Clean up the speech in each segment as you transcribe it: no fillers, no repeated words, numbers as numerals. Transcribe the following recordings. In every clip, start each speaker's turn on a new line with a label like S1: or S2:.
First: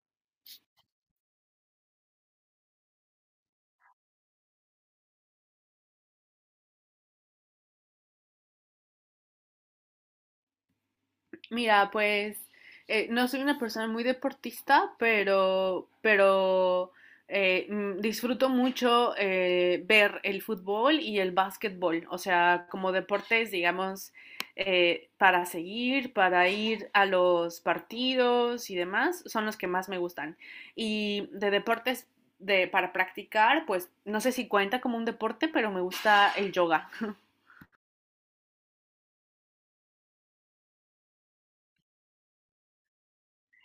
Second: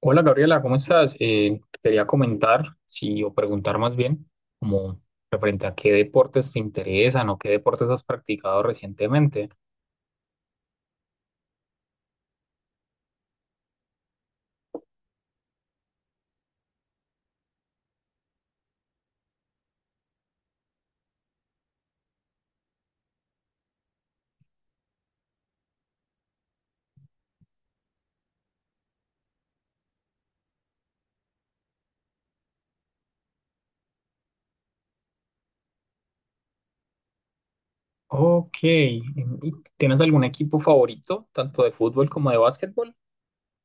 S1: Hola Gabriela, ¿cómo estás? Quería comentar, sí, o preguntar más bien, como referente a qué deportes te interesan o qué deportes has practicado recientemente.
S2: Mira, pues no soy una persona muy deportista, pero disfruto mucho ver el fútbol y el básquetbol, o sea, como deportes, digamos, para seguir, para ir a los partidos y demás, son los que más me gustan. Y de deportes de, para practicar, pues no sé si cuenta como un deporte, pero me gusta el yoga.
S1: Ok, ¿tienes algún equipo favorito, tanto de fútbol como de básquetbol?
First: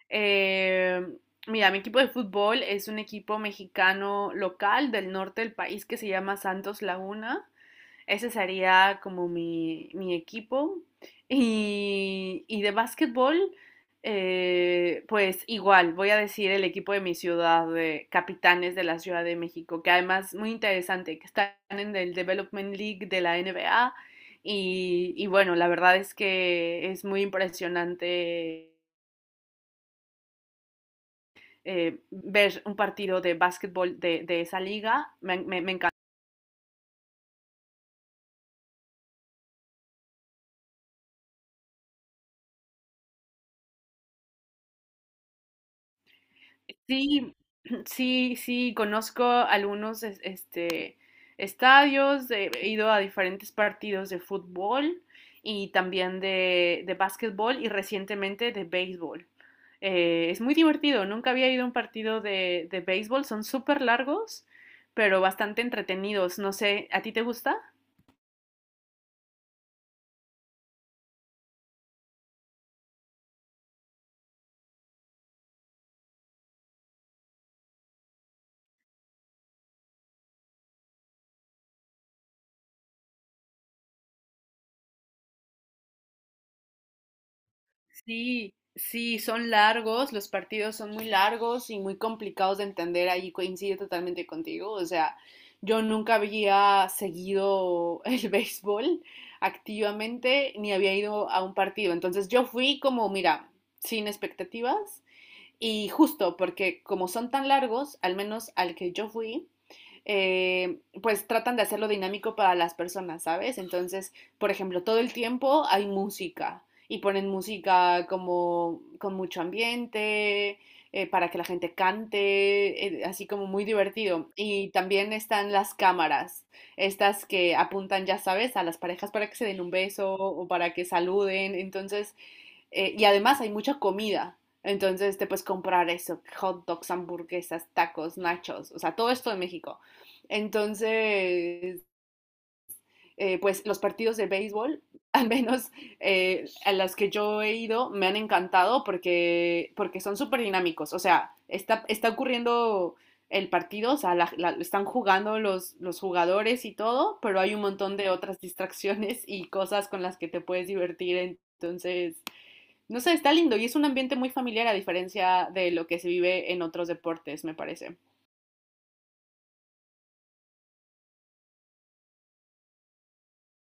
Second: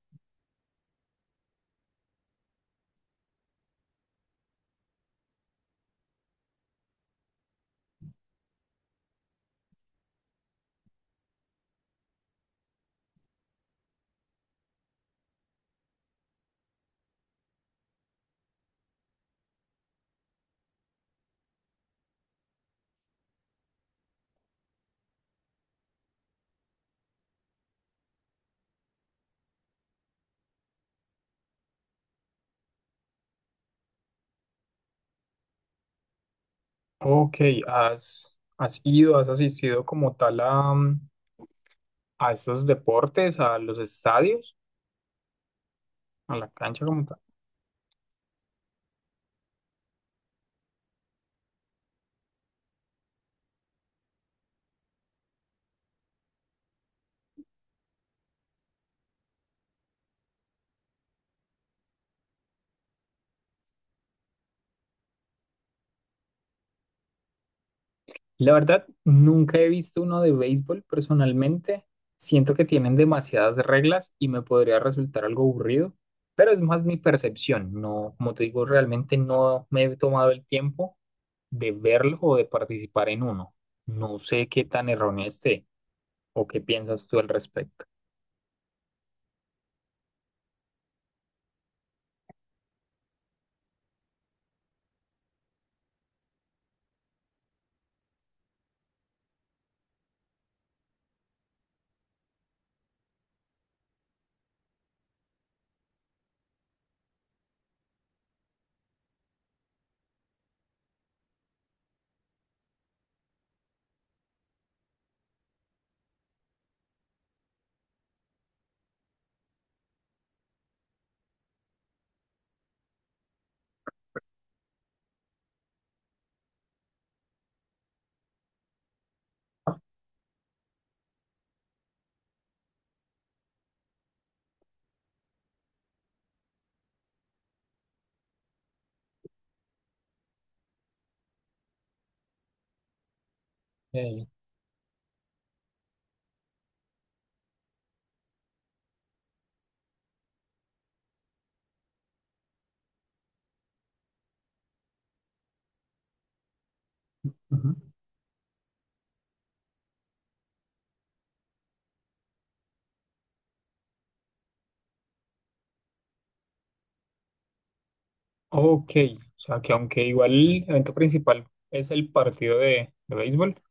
S2: Eh, mira, mi equipo de fútbol es un equipo mexicano local del norte del país que se llama Santos Laguna. Ese sería como mi equipo. Y de básquetbol, pues igual, voy a decir el equipo de mi ciudad, de Capitanes de la Ciudad de México, que además muy interesante, que están en el Development League de la NBA. Y bueno, la verdad es que es muy impresionante ver un partido de básquetbol de esa liga. Me encanta.
S1: Ok, ¿has, has ido, has asistido como tal a, a esos deportes, a los estadios, a la cancha como tal?
S2: Sí, sí, sí, conozco algunos estadios, he ido a diferentes partidos de fútbol y también de básquetbol y recientemente de béisbol. Es muy divertido, nunca había ido a un partido de béisbol, son súper largos, pero bastante entretenidos. No sé, ¿a ti te gusta?
S1: La verdad, nunca he visto uno de béisbol personalmente. Siento que tienen demasiadas reglas y me podría resultar algo aburrido, pero es más mi percepción. No, como te digo, realmente no me he tomado el tiempo de verlo o de participar en uno. No sé qué tan erróneo esté o qué piensas tú al respecto.
S2: Sí, sí, son largos, los partidos son muy largos y muy complicados de entender, ahí coincido totalmente contigo, o sea, yo nunca había seguido el béisbol activamente ni había ido a un partido, entonces yo fui como, mira, sin expectativas. Y justo porque como son tan largos, al menos al que yo fui, pues tratan de hacerlo dinámico para las personas, ¿sabes? Entonces, por ejemplo, todo el tiempo hay música y ponen música como con mucho ambiente, para que la gente cante, así como muy divertido. Y también están las cámaras, estas que apuntan, ya sabes, a las parejas para que se den un beso o para que saluden. Entonces, y además hay mucha comida. Entonces te puedes comprar eso, hot dogs, hamburguesas, tacos, nachos, o sea, todo esto en México. Entonces, pues los partidos
S1: Eh,
S2: de béisbol, al menos a las que yo he ido, me han encantado porque son súper dinámicos. O sea, está ocurriendo el partido, o sea, están jugando los jugadores y todo, pero hay un
S1: Ujú.
S2: montón de otras distracciones y cosas con las que te puedes divertir. Entonces, no sé, está lindo y es un ambiente muy familiar a diferencia de lo que se vive en otros deportes, me parece.
S1: Ok, o sea que aunque igual el evento principal es el partido de béisbol,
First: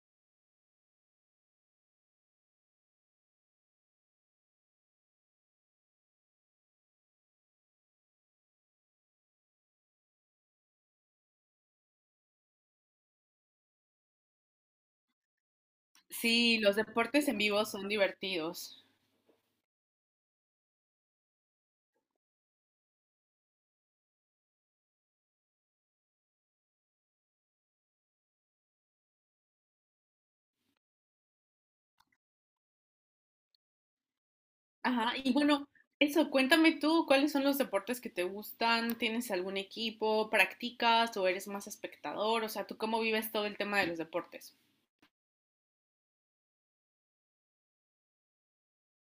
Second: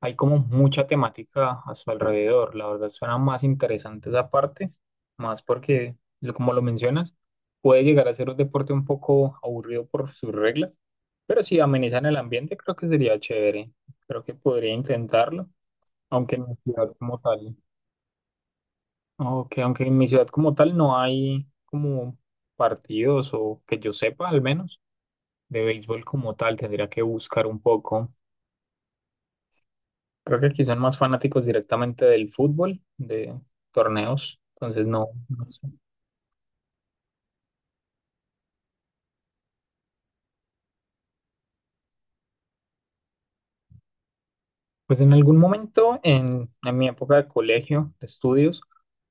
S1: hay como mucha temática a su alrededor. La verdad suena más interesante esa parte, más porque, lo- como lo mencionas, puede llegar a ser un deporte un poco aburrido por sus reglas, pero si amenizan el ambiente, creo que sería chévere. Creo que podría intentarlo, aunque en mi
S2: Sí, los
S1: ciudad como
S2: deportes en
S1: tal,
S2: vivo son divertidos.
S1: aunque, aunque en mi ciudad como tal no hay como partidos, o que yo sepa al menos de béisbol como tal, tendría que buscar un poco. Creo que aquí son más fanáticos directamente del fútbol, de torneos, entonces no,
S2: Ajá, y
S1: no
S2: bueno,
S1: sé.
S2: eso, cuéntame tú, ¿cuáles son los deportes que te gustan? ¿Tienes algún equipo? ¿Practicas o eres más espectador? O sea, ¿tú cómo vives todo el tema de los deportes?
S1: Pues en algún momento, en mi época de colegio, de estudios,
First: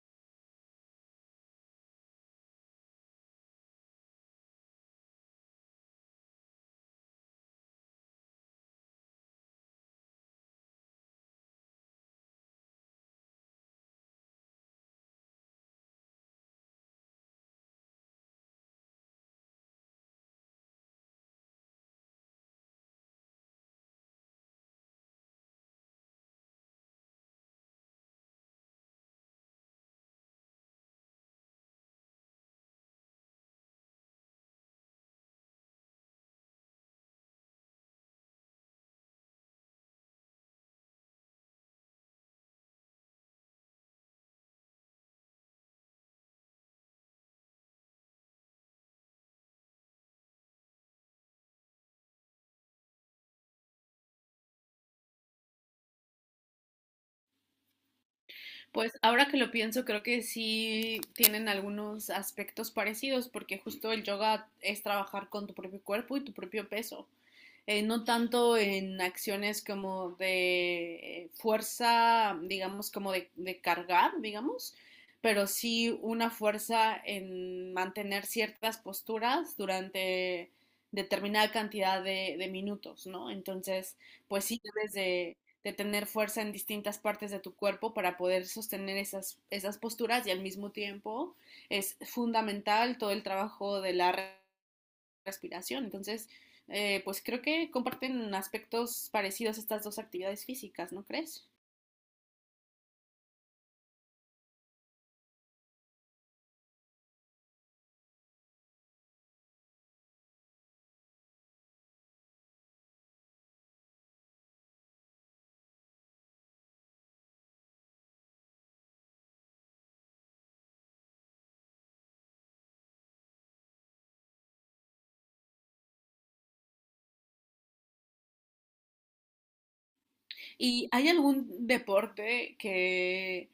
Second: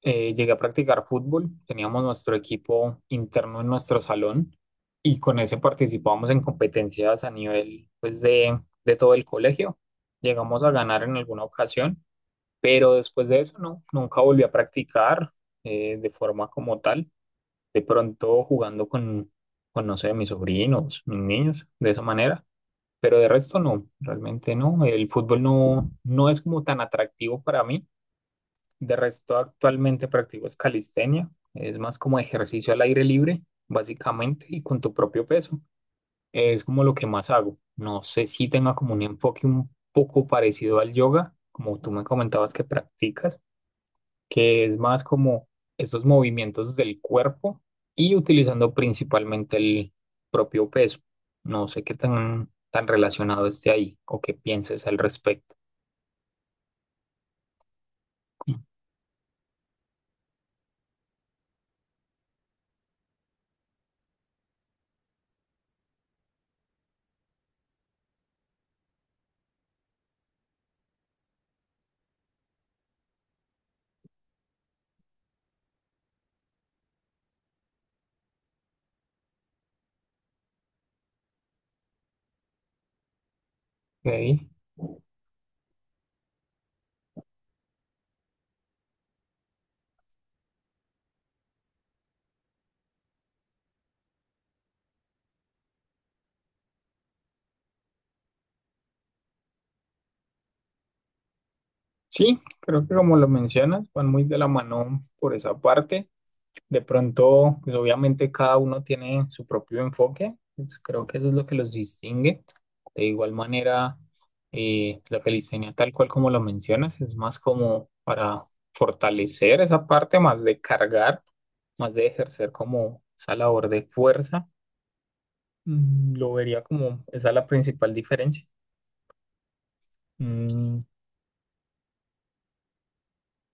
S1: llegué a practicar fútbol. Teníamos nuestro equipo interno en nuestro salón y con ese participábamos en competencias a nivel, pues, de todo el colegio. Llegamos a ganar en alguna ocasión, pero después de eso, no, nunca volví a practicar, de forma como tal. De pronto jugando con, no sé, mis sobrinos, mis niños, de esa manera. Pero de resto no, realmente no. El fútbol no, no es como tan atractivo para mí. De resto actualmente practico es calistenia. Es más como ejercicio al aire libre, básicamente, y con tu propio peso. Es como lo que más hago. No sé si tenga como un enfoque un poco parecido al yoga, como tú me comentabas que practicas, que es más como estos movimientos del cuerpo y utilizando principalmente el propio peso. No sé qué tan, tan relacionado esté ahí o qué pienses al respecto.
S2: Pues ahora que lo pienso, creo que sí tienen algunos aspectos parecidos, porque justo el yoga es trabajar con tu propio cuerpo y tu propio peso. No tanto en acciones como de fuerza, digamos, como de cargar, digamos, pero sí una fuerza en mantener ciertas posturas durante determinada cantidad de minutos, ¿no? Entonces, pues
S1: Ok.
S2: sí debes de tener fuerza en distintas partes de tu cuerpo para poder sostener esas posturas y al mismo tiempo es fundamental todo el trabajo de la respiración. Entonces, pues creo que comparten aspectos parecidos estas dos actividades físicas, ¿no crees?
S1: Sí, creo que como lo mencionas, van muy de la mano por esa parte. De pronto, pues obviamente cada uno tiene su propio enfoque, pues, creo que eso es lo que los distingue. De igual manera, la calistenia, tal cual como lo mencionas, es más como para fortalecer esa parte, más de cargar, más de ejercer como esa labor de fuerza. Lo vería como esa la principal diferencia. Mm,
S2: ¿Y hay algún deporte que,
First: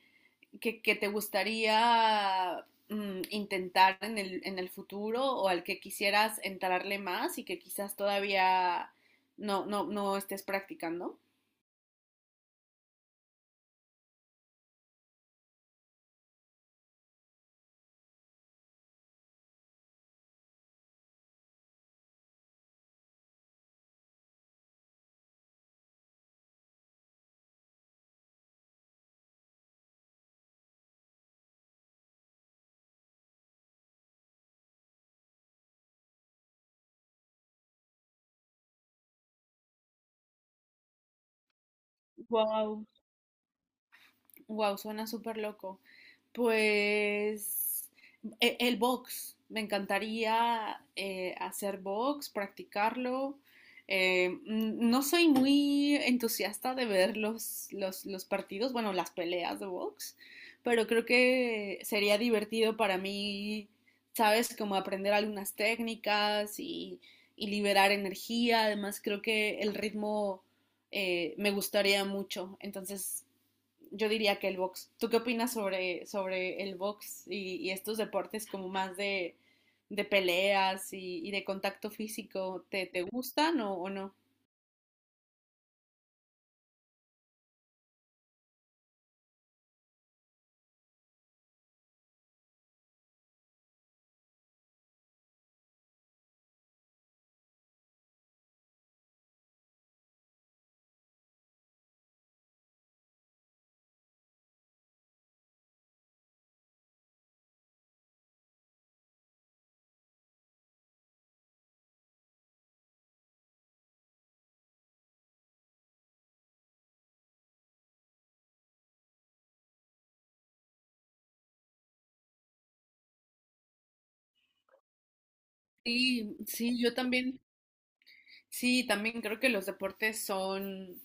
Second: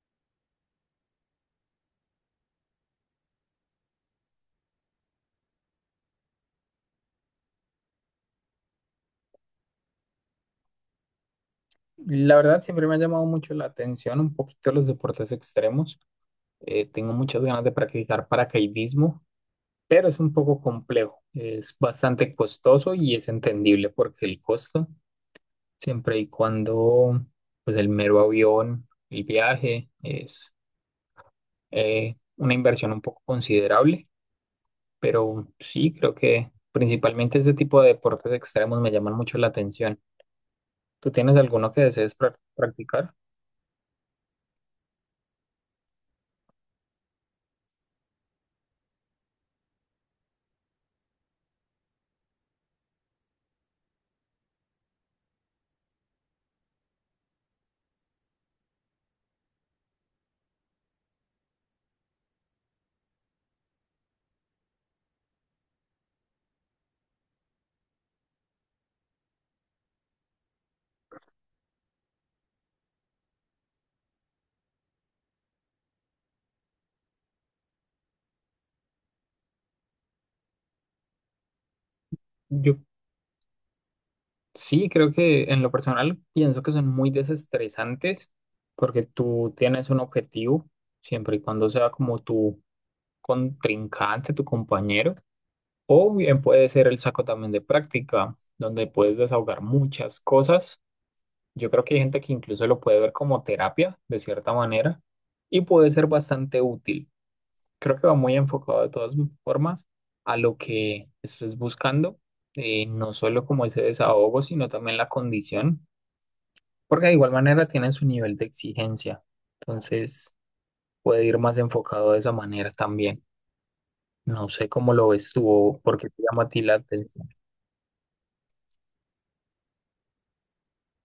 S2: que, que te gustaría intentar en en el futuro o al que quisieras entrarle más y que quizás todavía no estés practicando?
S1: La verdad, siempre me ha llamado mucho la atención un poquito los deportes extremos. Tengo muchas ganas de practicar paracaidismo, pero es un poco complejo, es bastante costoso y es entendible porque el costo, siempre y cuando, pues el mero avión, el viaje, es una inversión un poco considerable, pero sí, creo que principalmente este tipo de deportes extremos me llaman mucho la atención. ¿Tú tienes alguno que desees
S2: Wow.
S1: practicar?
S2: Wow, suena súper loco. Pues el box, me encantaría hacer box, practicarlo. No soy muy entusiasta de ver los partidos, bueno, las peleas de box, pero creo que sería divertido para mí, ¿sabes? Como aprender algunas técnicas y liberar energía. Además, creo que el ritmo me gustaría mucho. Entonces, yo diría que el box. ¿Tú qué opinas sobre, sobre el box y estos deportes como más de peleas y, de contacto físico?
S1: Yo
S2: ¿Te, te gustan o no?
S1: sí, creo que en lo personal pienso que son muy desestresantes porque tú tienes un objetivo, siempre y cuando sea como tú contrincante, tu compañero, o bien puede ser el saco también de práctica, donde puedes desahogar muchas cosas. Yo creo que hay gente que incluso lo puede ver como terapia, de cierta manera, y puede ser bastante útil. Creo que va muy enfocado de todas formas a lo que estés buscando, no solo como ese desahogo, sino también la condición, porque de igual manera tienen su nivel de exigencia. Entonces puede ir más enfocado de esa manera también. No sé cómo lo ves tú o por qué te
S2: Sí,
S1: llama a ti la
S2: sí, yo
S1: atención.
S2: también. Sí, también creo que los deportes son,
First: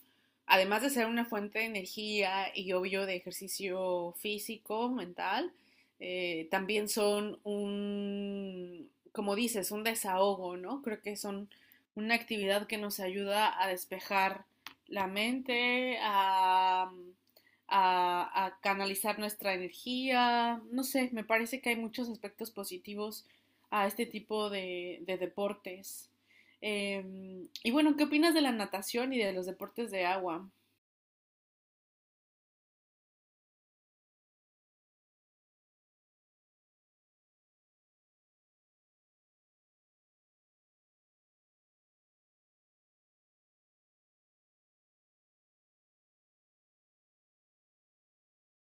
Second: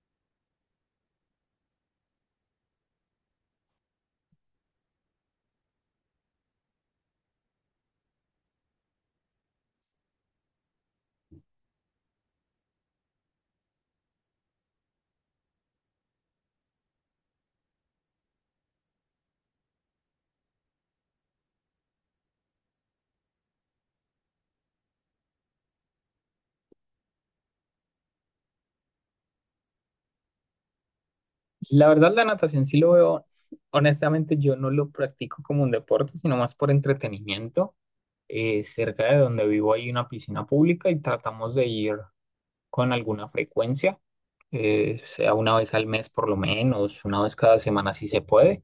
S2: además de ser una fuente de energía y obvio de ejercicio físico, mental, también son un, como dices, un desahogo, ¿no? Creo que son una actividad que nos ayuda a despejar la mente, a canalizar nuestra energía, no sé, me parece que hay muchos aspectos positivos a este tipo de deportes. Y bueno, ¿qué opinas de la natación y de los deportes de agua?
S1: La verdad, la natación sí lo veo. Honestamente, yo no lo practico como un deporte, sino más por entretenimiento. Cerca de donde vivo hay una piscina pública y tratamos de ir con alguna frecuencia, sea una vez al mes por lo menos, una vez cada semana si se puede.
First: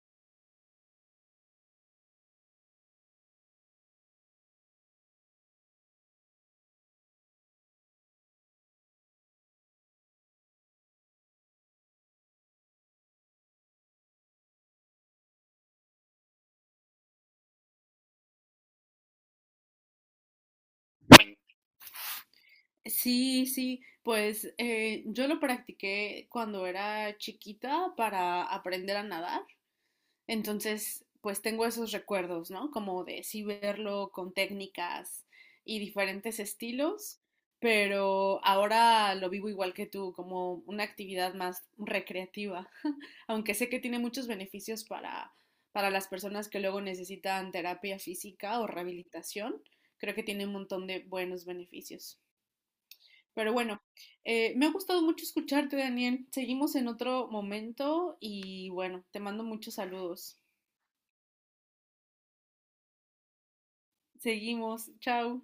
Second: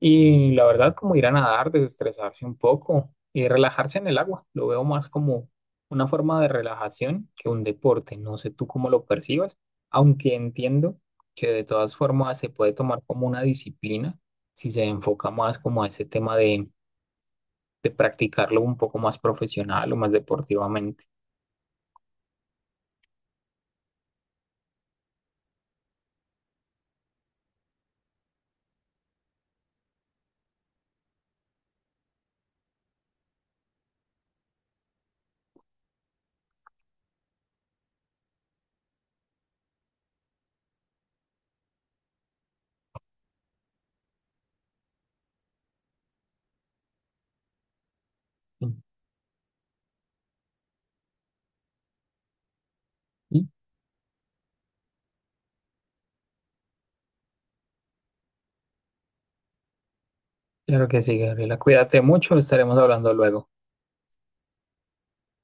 S1: Y la verdad, como ir a nadar, desestresarse un poco y relajarse en el agua. Lo veo más como una forma de relajación que un deporte. No sé tú cómo lo percibas, aunque entiendo que de todas formas se puede tomar como una disciplina si se enfoca más como a ese tema de practicarlo un poco más profesional o más deportivamente.
S2: Sí, sí, pues yo lo practiqué cuando era chiquita para aprender a nadar. Entonces, pues tengo esos recuerdos, ¿no? Como de sí verlo con técnicas y diferentes estilos, pero ahora lo vivo igual que tú, como una actividad más recreativa, aunque sé que tiene muchos beneficios para las personas que luego necesitan terapia física o rehabilitación, creo que tiene un montón de buenos beneficios.
S1: Y
S2: Pero bueno, me ha gustado mucho escucharte, Daniel. Seguimos en otro momento y bueno, te mando muchos saludos.
S1: claro que sí, Gabriela, cuídate mucho, estaremos hablando luego.
S2: Seguimos. Chao.